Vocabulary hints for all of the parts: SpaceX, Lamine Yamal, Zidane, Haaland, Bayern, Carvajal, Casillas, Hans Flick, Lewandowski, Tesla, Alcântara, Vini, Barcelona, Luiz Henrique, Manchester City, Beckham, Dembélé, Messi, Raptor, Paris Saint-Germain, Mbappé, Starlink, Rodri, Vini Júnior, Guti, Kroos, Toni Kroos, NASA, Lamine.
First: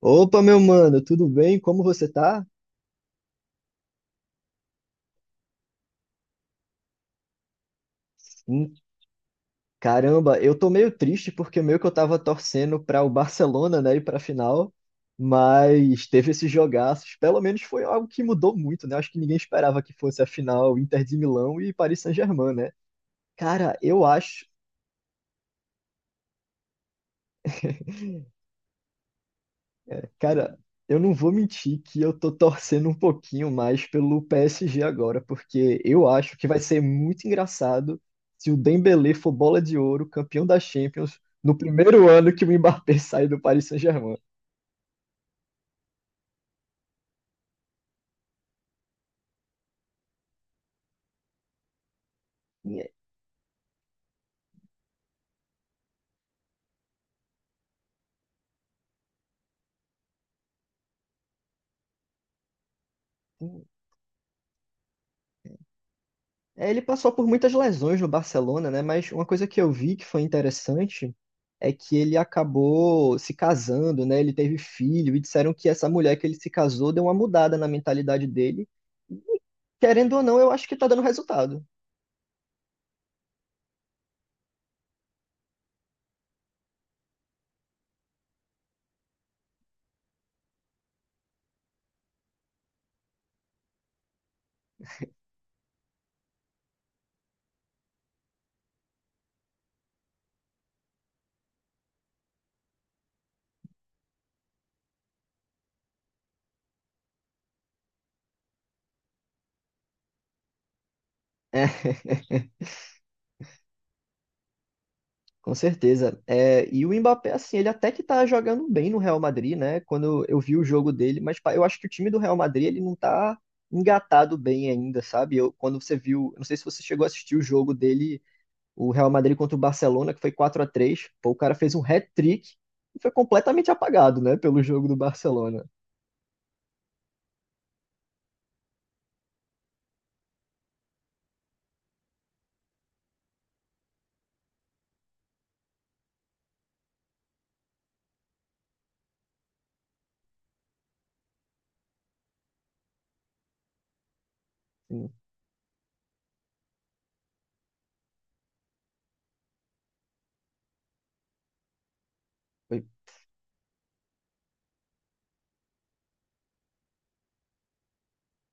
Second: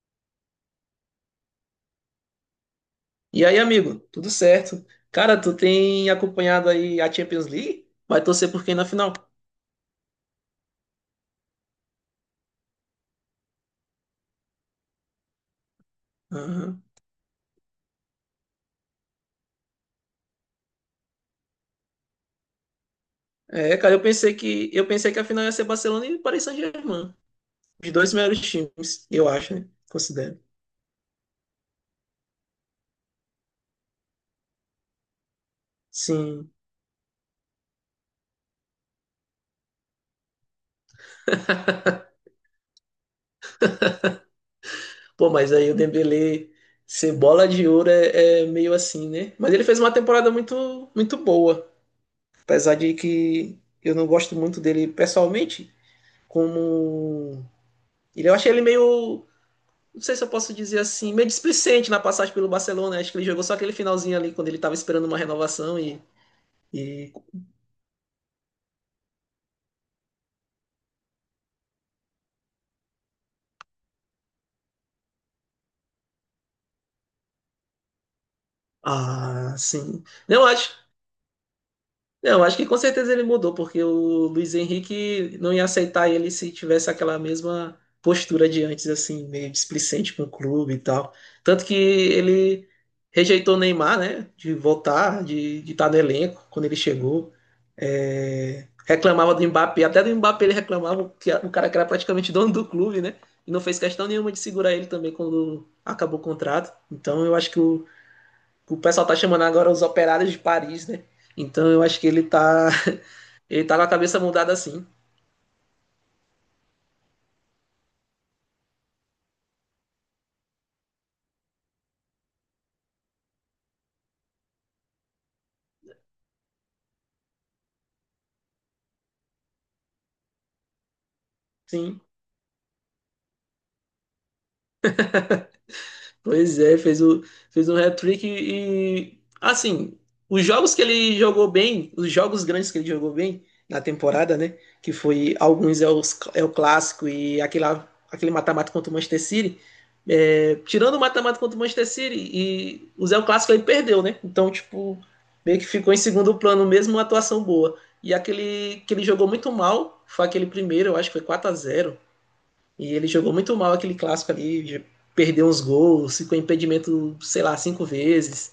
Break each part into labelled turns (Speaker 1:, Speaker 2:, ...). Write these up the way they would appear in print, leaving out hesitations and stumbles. Speaker 1: Opa, meu mano, tudo bem? Como você tá?
Speaker 2: E aí, amigo, tudo certo? Cara, tu tem acompanhado aí a Champions League? Vai torcer por
Speaker 1: Hum,
Speaker 2: quem na final?
Speaker 1: caramba, eu tô meio triste porque meio que eu tava torcendo para o Barcelona, né, ir pra final, mas teve esses
Speaker 2: Aham.
Speaker 1: jogaços. Pelo menos foi algo que mudou muito, né? Acho que ninguém esperava que fosse a final Inter de Milão e Paris Saint-Germain, né?
Speaker 2: É,
Speaker 1: Cara,
Speaker 2: cara, eu
Speaker 1: eu
Speaker 2: pensei
Speaker 1: acho,
Speaker 2: que eu pensei que a final ia ser Barcelona e Paris Saint-Germain. Os dois melhores times, eu acho, né? Considero.
Speaker 1: Cara, eu não vou mentir que eu tô torcendo um pouquinho mais pelo PSG agora, porque eu acho que
Speaker 2: Sim.
Speaker 1: vai ser muito engraçado se o Dembélé for bola de ouro, campeão da Champions, no primeiro ano que o Mbappé sai do Paris Saint-Germain.
Speaker 2: Pô, mas aí o Dembélé ser bola de ouro é meio assim, né? Mas ele fez uma temporada muito muito boa,
Speaker 1: E
Speaker 2: apesar
Speaker 1: é-
Speaker 2: de que eu não gosto muito dele pessoalmente, como ele eu achei ele meio não sei se eu posso dizer assim, meio displicente na passagem pelo Barcelona. Acho que ele jogou só aquele finalzinho ali quando ele estava esperando uma renovação. e.
Speaker 1: Ele passou
Speaker 2: e
Speaker 1: por muitas lesões no Barcelona, né? Mas uma coisa que eu vi que foi interessante é que ele acabou se casando, né? Ele teve filho e disseram que essa mulher que ele se casou deu uma mudada na mentalidade dele.
Speaker 2: ah, sim.
Speaker 1: Querendo ou não,
Speaker 2: Não,
Speaker 1: eu acho que
Speaker 2: acho
Speaker 1: tá dando resultado.
Speaker 2: Não, acho que com certeza ele mudou, porque o Luiz Henrique não ia aceitar ele se tivesse aquela mesma postura de antes, assim, meio displicente com o clube e tal. Tanto que ele rejeitou o Neymar, né, de voltar, de estar no elenco quando ele chegou. É, reclamava do Mbappé, até do Mbappé ele reclamava, que o cara que era praticamente dono do clube, né, e não fez questão nenhuma de segurar ele também quando acabou o contrato. Então eu acho que o pessoal tá chamando agora os operários de Paris, né.
Speaker 1: É,
Speaker 2: Então eu acho que ele tá ele tá com a cabeça mudada assim.
Speaker 1: com certeza. É, e o Mbappé, assim, ele até que tá jogando bem no Real Madrid, né? Quando eu vi o jogo dele, mas pá, eu acho que o time do Real Madrid, ele não tá engatado bem ainda, sabe? Quando você viu, não sei se você chegou a assistir o jogo dele, o Real Madrid contra o Barcelona, que foi 4-3 pô, o cara fez um
Speaker 2: Sim.
Speaker 1: hat-trick e foi completamente apagado, né, pelo jogo do Barcelona.
Speaker 2: Pois é, fez um hat-trick e, assim, os jogos que ele jogou bem, os jogos grandes que ele jogou bem na temporada, né? Que foi alguns é o clássico e aquele mata-mata contra o Manchester City. É, tirando o mata-mata contra o Manchester City e o Clássico ele perdeu, né? Então, tipo,
Speaker 1: Assim,
Speaker 2: meio que ficou em segundo plano, mesmo uma atuação boa. E aquele que ele jogou muito mal foi aquele primeiro, eu acho que foi 4-0.
Speaker 1: Foi
Speaker 2: E ele jogou muito mal aquele clássico ali, perdeu uns gols, ficou em impedimento, sei lá, cinco vezes.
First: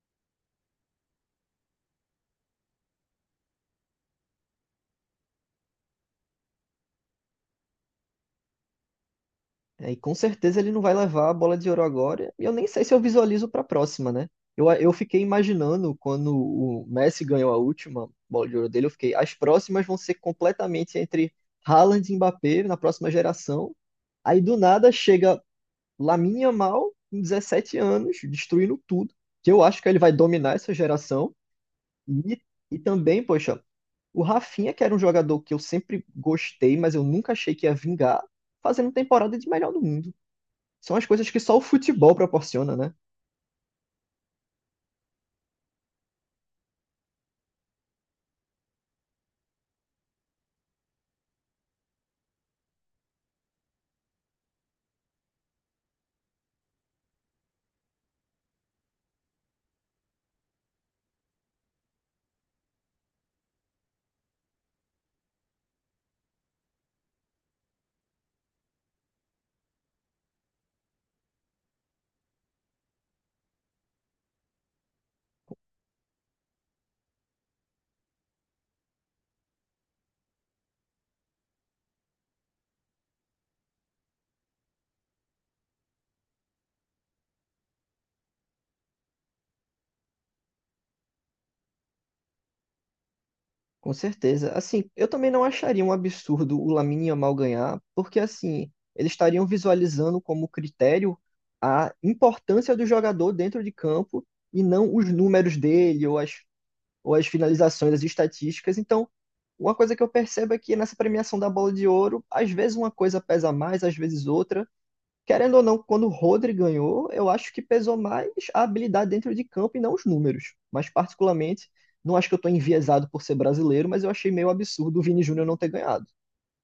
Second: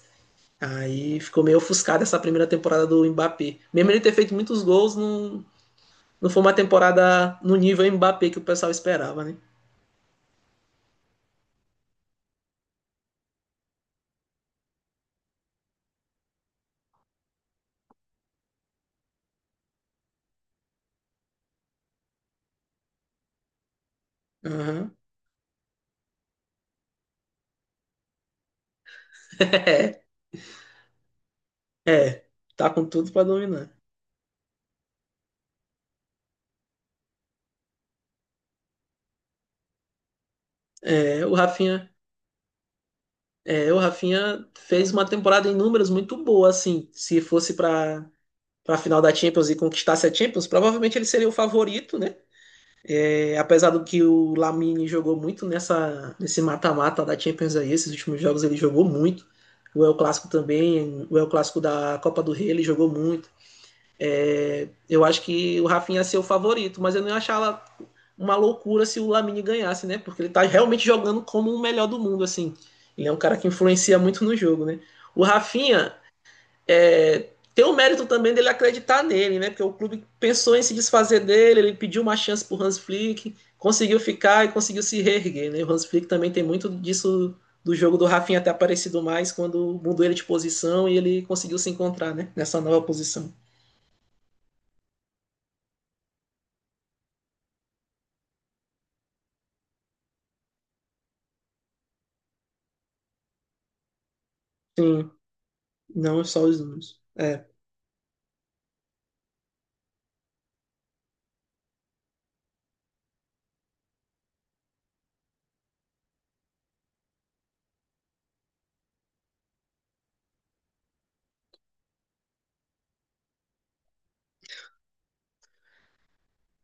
Speaker 2: Aí ficou meio ofuscado essa primeira temporada do Mbappé. Mesmo ele ter feito muitos gols, não, não foi uma temporada no nível Mbappé que o pessoal esperava, né?
Speaker 1: E com certeza ele não vai levar a bola de ouro agora. E eu nem sei se eu visualizo para a próxima, né? Eu fiquei imaginando quando o Messi ganhou a última bola de ouro dele, eu fiquei, as próximas vão ser completamente entre Haaland e Mbappé na próxima geração. Aí do nada
Speaker 2: Uhum.
Speaker 1: chega Lamine Yamal, com 17 anos, destruindo tudo, que eu acho que ele
Speaker 2: é,
Speaker 1: vai dominar essa geração.
Speaker 2: é,
Speaker 1: E,
Speaker 2: tá
Speaker 1: e
Speaker 2: com tudo
Speaker 1: também,
Speaker 2: para
Speaker 1: poxa,
Speaker 2: dominar.
Speaker 1: o Rafinha, que era um jogador que eu sempre gostei, mas eu nunca achei que ia vingar, fazendo temporada de melhor do mundo. São as
Speaker 2: É,
Speaker 1: coisas
Speaker 2: o
Speaker 1: que só o
Speaker 2: Rafinha,
Speaker 1: futebol proporciona, né?
Speaker 2: o Rafinha fez uma temporada em números muito boa, assim. Se fosse para final da Champions e conquistasse a Champions, provavelmente ele seria o favorito, né? É, apesar do que o Lamine jogou muito nesse mata-mata da Champions aí, esses últimos jogos ele jogou muito. O El Clássico também, o El Clássico da Copa do Rei ele jogou muito. É, eu acho que o Rafinha ia ser o favorito, mas eu não ia achar uma loucura se o Lamine ganhasse, né? Porque ele tá realmente jogando como o melhor do mundo, assim. Ele é um cara que influencia muito no jogo, né? O Rafinha, tem o mérito também dele acreditar nele, né? Porque o clube pensou em se desfazer dele, ele pediu uma chance pro Hans Flick, conseguiu ficar e conseguiu se reerguer, né? O Hans Flick também tem muito disso do jogo do Rafinha ter aparecido mais quando mudou ele de posição e ele conseguiu se encontrar, né? Nessa nova posição.
Speaker 1: Com certeza. Assim, eu também não acharia um absurdo o Lamine Yamal ganhar, porque assim, eles estariam visualizando como critério a importância do jogador dentro de campo e não os
Speaker 2: Sim,
Speaker 1: números dele ou
Speaker 2: não
Speaker 1: as,
Speaker 2: só os números.
Speaker 1: ou as
Speaker 2: É.
Speaker 1: finalizações, as estatísticas. Então, uma coisa que eu percebo é que nessa premiação da Bola de Ouro, às vezes uma coisa pesa mais, às vezes outra. Querendo ou não, quando o Rodri ganhou, eu acho que pesou mais a habilidade dentro de campo e não os números. Mas, particularmente, não acho que eu estou enviesado por ser brasileiro, mas eu achei meio absurdo o Vini Júnior não ter ganhado.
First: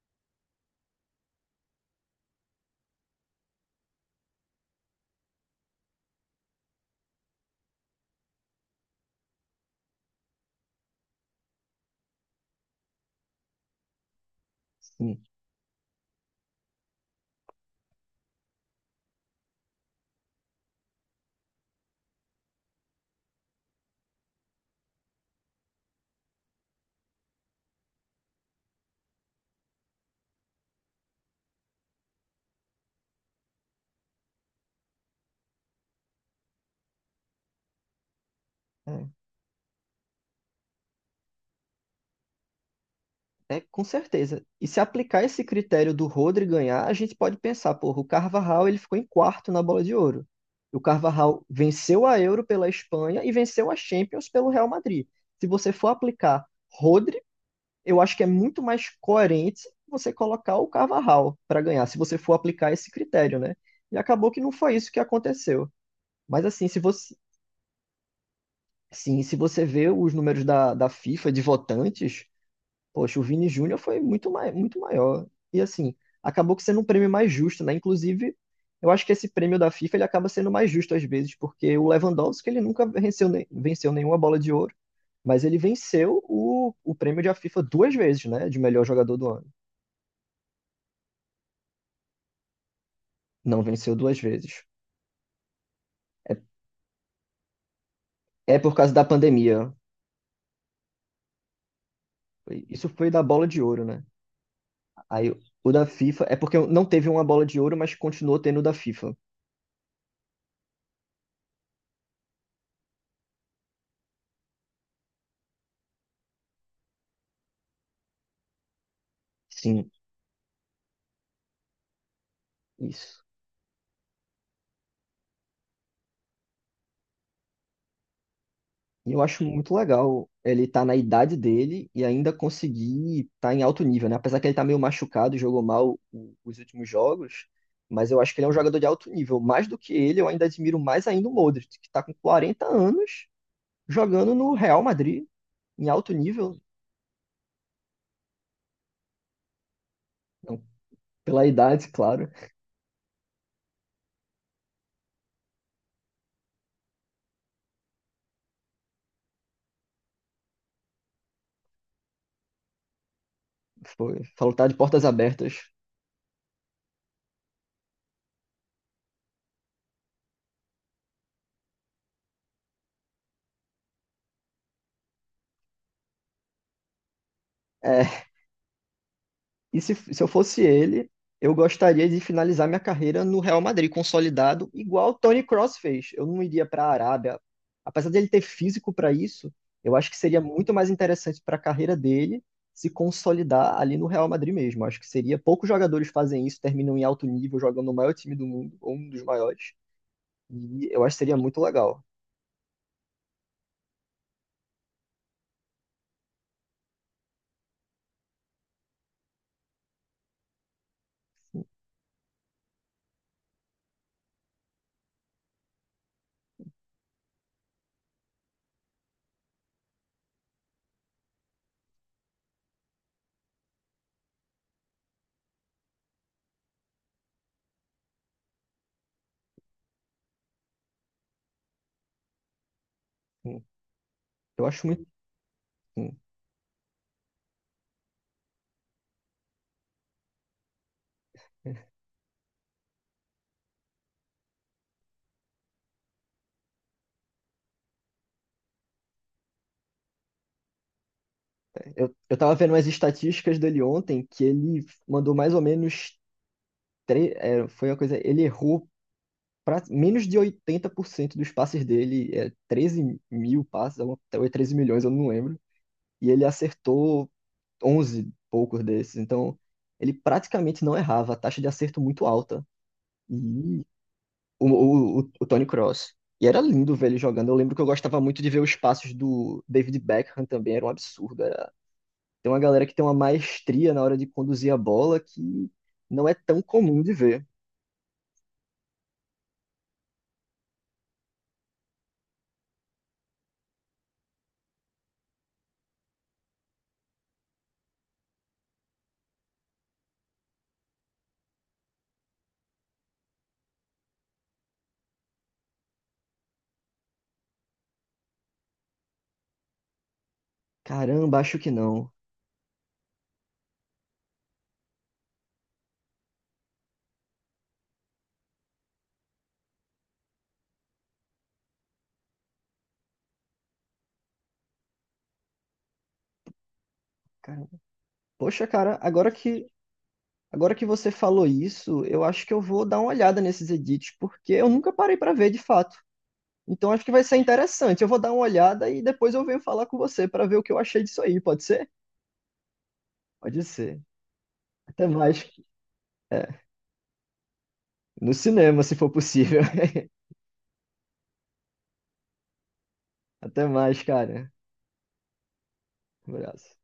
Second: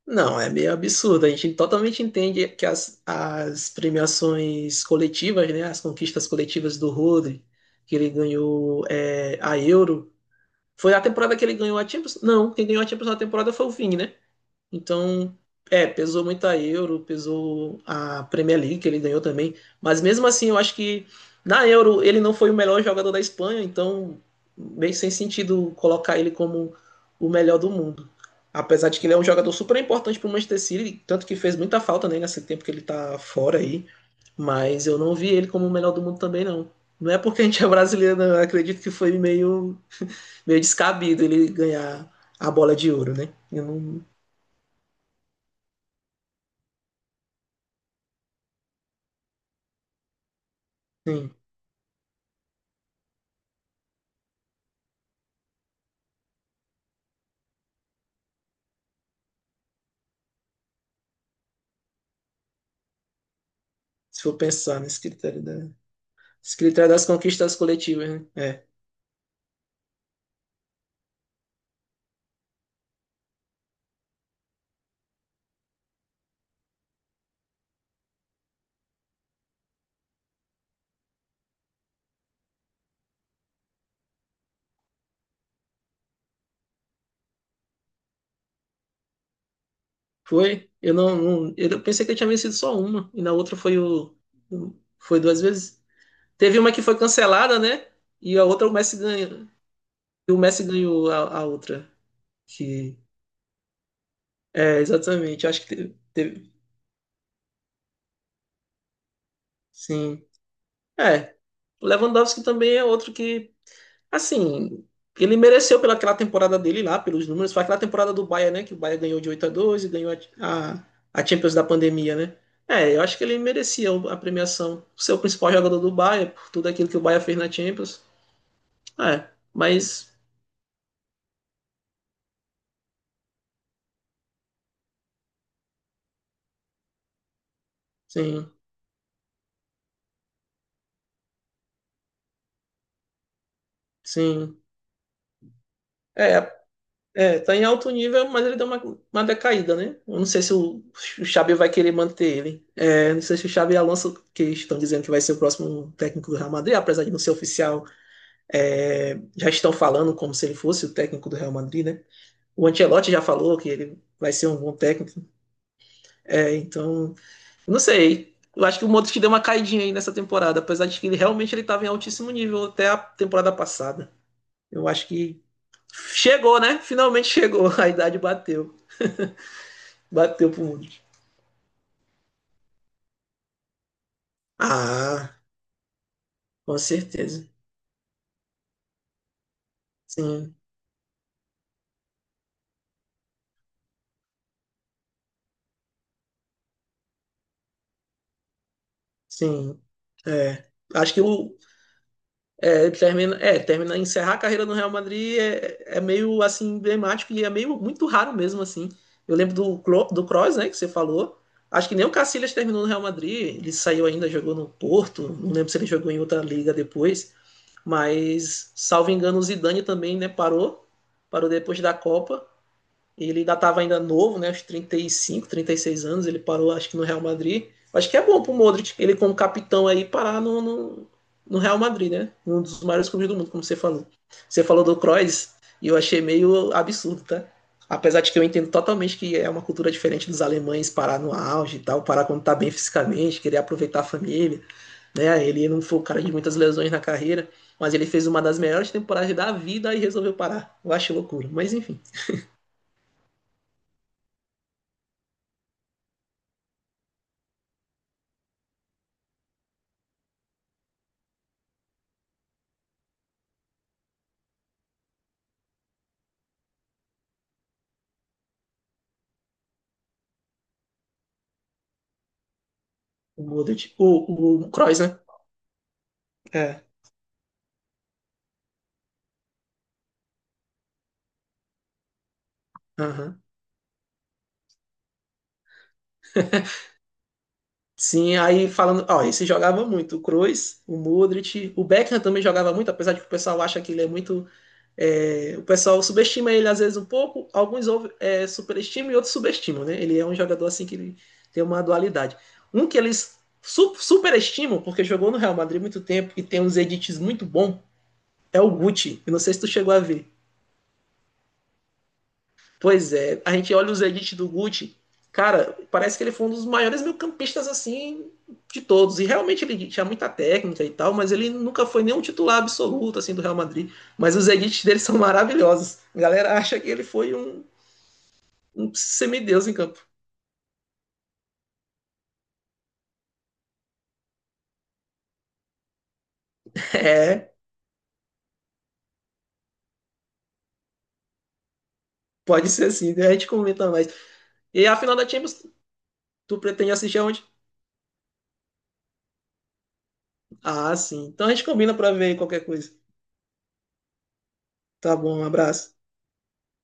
Speaker 2: Não, é meio absurdo. A gente totalmente entende que as premiações coletivas, né? As conquistas coletivas do Rodri, que ele ganhou a Euro, foi a temporada que ele ganhou a Champions? Não, quem ganhou a Champions na temporada foi o Vini, né?
Speaker 1: Sim.
Speaker 2: Então, pesou muito a Euro, pesou a Premier League que ele ganhou também. Mas mesmo assim, eu acho que na Euro ele não foi o melhor jogador da Espanha, então meio sem sentido colocar ele como o melhor do mundo. Apesar de que ele é um jogador super importante para o Manchester City, tanto que fez muita falta né, nesse tempo que ele tá fora aí. Mas eu não vi ele como o melhor do mundo também, não. Não é porque a gente é brasileiro, não. Eu acredito que
Speaker 1: É,
Speaker 2: foi meio descabido ele ganhar a bola de ouro, né?
Speaker 1: é,
Speaker 2: Eu
Speaker 1: com
Speaker 2: não.
Speaker 1: certeza. E se aplicar esse critério do Rodri ganhar, a gente pode pensar, porra, o Carvajal ele ficou em quarto na Bola de Ouro. O
Speaker 2: Sim,
Speaker 1: Carvajal venceu a Euro pela Espanha e venceu a Champions pelo Real Madrid. Se você for aplicar Rodri eu acho que é muito mais coerente você colocar o Carvajal para ganhar, se você for aplicar esse critério, né? E
Speaker 2: se
Speaker 1: acabou
Speaker 2: for
Speaker 1: que não foi
Speaker 2: pensar
Speaker 1: isso que
Speaker 2: nesse critério,
Speaker 1: aconteceu. Mas
Speaker 2: esse
Speaker 1: assim, se
Speaker 2: critério das
Speaker 1: você,
Speaker 2: conquistas coletivas, né? É.
Speaker 1: sim, se você vê os números da, FIFA de votantes, poxa, o Vini Júnior foi muito maior. E assim, acabou que sendo um prêmio mais justo, né? Inclusive, eu acho que esse prêmio da FIFA ele acaba sendo mais justo às vezes, porque o Lewandowski ele nunca venceu, venceu nenhuma bola de ouro, mas ele venceu o prêmio da FIFA duas vezes, né? De melhor jogador do ano.
Speaker 2: Foi? Eu não, não- Eu pensei que eu tinha vencido só uma, e na outra
Speaker 1: Não
Speaker 2: foi
Speaker 1: venceu
Speaker 2: o.
Speaker 1: duas vezes.
Speaker 2: Foi duas vezes.
Speaker 1: É,
Speaker 2: Teve uma que foi cancelada, né? E a
Speaker 1: é
Speaker 2: outra o
Speaker 1: por causa
Speaker 2: Messi
Speaker 1: da
Speaker 2: ganhou.
Speaker 1: pandemia.
Speaker 2: E o Messi ganhou a outra.
Speaker 1: Isso
Speaker 2: Que.
Speaker 1: foi da bola de ouro, né?
Speaker 2: É,
Speaker 1: Aí
Speaker 2: exatamente. Acho
Speaker 1: o
Speaker 2: que
Speaker 1: da
Speaker 2: teve.
Speaker 1: FIFA é porque não teve uma bola de ouro, mas continuou tendo o da FIFA.
Speaker 2: Sim. É. O Lewandowski também é outro que assim, ele mereceu pela aquela temporada dele lá, pelos números. Foi aquela temporada do Bayern, né? Que o Bayern ganhou de 8-12
Speaker 1: Sim,
Speaker 2: e ganhou a Champions da pandemia, né? É, eu acho que
Speaker 1: isso.
Speaker 2: ele merecia a premiação. Ser o principal jogador do Bayern, por tudo aquilo que o Bayern fez na Champions.
Speaker 1: E eu
Speaker 2: É,
Speaker 1: acho muito
Speaker 2: mas,
Speaker 1: legal ele estar na idade dele e ainda conseguir estar em alto nível, né? Apesar que ele tá meio machucado, jogou mal os últimos jogos, mas eu acho que ele é um
Speaker 2: sim,
Speaker 1: jogador de alto nível. Mais do que ele, eu ainda admiro mais ainda o Modric, que tá com 40 anos jogando no
Speaker 2: sim.
Speaker 1: Real Madrid, em alto
Speaker 2: É,
Speaker 1: nível.
Speaker 2: é, tá em alto nível, mas ele deu uma decaída, né? Eu não sei se
Speaker 1: Não,
Speaker 2: o
Speaker 1: pela
Speaker 2: Xabi vai
Speaker 1: idade,
Speaker 2: querer
Speaker 1: claro.
Speaker 2: manter ele. É, não sei se o Xabi Alonso, que estão dizendo que vai ser o próximo técnico do Real Madrid, apesar de não ser oficial. É, já estão falando como se ele fosse o técnico do Real Madrid, né? O Ancelotti já falou que ele
Speaker 1: Foi.
Speaker 2: vai ser
Speaker 1: Falou
Speaker 2: um
Speaker 1: que tá
Speaker 2: bom
Speaker 1: de portas
Speaker 2: técnico.
Speaker 1: abertas.
Speaker 2: É, então, não sei. Eu acho que o Modric deu uma caidinha aí nessa temporada, apesar de que ele realmente ele estava em altíssimo nível até a temporada passada. Eu acho que chegou, né? Finalmente chegou. A idade
Speaker 1: É,
Speaker 2: bateu.
Speaker 1: e se eu
Speaker 2: Bateu
Speaker 1: fosse
Speaker 2: pro Modric.
Speaker 1: ele, eu gostaria de finalizar minha carreira no Real Madrid, consolidado, igual o
Speaker 2: Ah,
Speaker 1: Toni Kroos fez. Eu não iria
Speaker 2: com
Speaker 1: para a Arábia.
Speaker 2: certeza.
Speaker 1: Apesar dele ter físico para isso, eu acho que seria
Speaker 2: Sim,
Speaker 1: muito mais interessante para a carreira dele se consolidar ali no Real Madrid mesmo. Acho que seria. Poucos jogadores fazem isso, terminam em alto nível, jogam no maior time do mundo, ou um dos maiores.
Speaker 2: sim. É.
Speaker 1: E eu
Speaker 2: Acho
Speaker 1: acho que
Speaker 2: que
Speaker 1: seria
Speaker 2: o,
Speaker 1: muito legal.
Speaker 2: É, termina, encerrar a carreira no Real Madrid é meio assim emblemático e é meio muito raro mesmo assim. Eu lembro do do Kroos, né, que você falou. Acho que nem o Casillas terminou no Real Madrid, ele saiu ainda, jogou no Porto, não lembro se ele jogou em outra liga depois, mas salvo engano o Zidane também, né, parou, depois da Copa. Ele ainda estava ainda novo, né? Aos 35, 36 anos, ele parou, acho que no Real Madrid. Acho que é bom pro Modric, ele como capitão aí, parar no Real Madrid, né? Um dos maiores clubes do mundo,
Speaker 1: Hum,
Speaker 2: como você falou. Você
Speaker 1: Eu
Speaker 2: falou
Speaker 1: acho
Speaker 2: do
Speaker 1: muito.
Speaker 2: Kroos, e eu
Speaker 1: hum,
Speaker 2: achei meio absurdo, tá? Apesar de que eu entendo totalmente que é uma cultura diferente dos alemães parar no auge e tal, parar quando tá bem fisicamente, querer aproveitar a família, né? Ele não foi o cara de muitas lesões na carreira, mas ele fez uma das melhores temporadas da vida e resolveu parar. Eu acho loucura, mas enfim.
Speaker 1: eu tava vendo umas estatísticas dele ontem que ele mandou mais ou menos. Foi uma coisa. Ele errou pra, menos de 80% dos passes dele, 13 mil passes, ou é 13 milhões, eu não lembro. E ele acertou 11 poucos desses. Então, ele praticamente não errava, a taxa de acerto muito alta.
Speaker 2: O
Speaker 1: E
Speaker 2: Modric. O,
Speaker 1: o,
Speaker 2: o Kroos,
Speaker 1: o,
Speaker 2: né?
Speaker 1: o, o Tony Cross. E era
Speaker 2: É.
Speaker 1: lindo ver ele jogando. Eu lembro que eu gostava muito de ver os passos do David Beckham também, era um absurdo. Tem uma galera que tem uma
Speaker 2: Aham.
Speaker 1: maestria na hora de conduzir a bola que não é tão comum de ver.
Speaker 2: Sim, aí falando, ó, esse jogava muito, o Kroos, o Modric, o Beckham também jogava muito, apesar de que o pessoal acha que ele é muito, o pessoal subestima ele às vezes um pouco, alguns superestimam e outros subestimam, né? Ele é um jogador assim que ele tem uma dualidade. Um que eles superestimam, porque jogou no Real Madrid muito tempo e tem uns edits muito bons, é o Guti, eu não sei se tu chegou a ver.
Speaker 1: Caramba, acho que não.
Speaker 2: Pois é, a gente olha os edits do Guti, cara, parece que ele foi um dos maiores meio-campistas assim de todos. E realmente ele tinha muita técnica e tal, mas ele nunca foi nenhum titular absoluto assim do Real Madrid. Mas os edits dele são maravilhosos. A galera acha que ele foi um,
Speaker 1: Cara- Poxa,
Speaker 2: um
Speaker 1: cara, agora
Speaker 2: semideus
Speaker 1: que
Speaker 2: em campo.
Speaker 1: agora que você falou isso, eu acho que eu vou dar uma olhada nesses edits, porque eu nunca parei pra ver de fato. Então acho que vai ser
Speaker 2: É,
Speaker 1: interessante. Eu vou dar uma olhada e depois eu venho falar com você pra ver o que eu achei disso aí, pode ser?
Speaker 2: pode ser assim, né? A gente
Speaker 1: Pode
Speaker 2: comenta
Speaker 1: ser.
Speaker 2: mais. E a
Speaker 1: Até
Speaker 2: final da
Speaker 1: mais.
Speaker 2: Champions,
Speaker 1: É,
Speaker 2: tu pretende assistir aonde?
Speaker 1: no cinema, se for possível.
Speaker 2: Ah, sim. Então a gente combina para ver qualquer coisa.
Speaker 1: Até mais, cara.
Speaker 2: Tá bom, um abraço.
Speaker 1: Um abraço.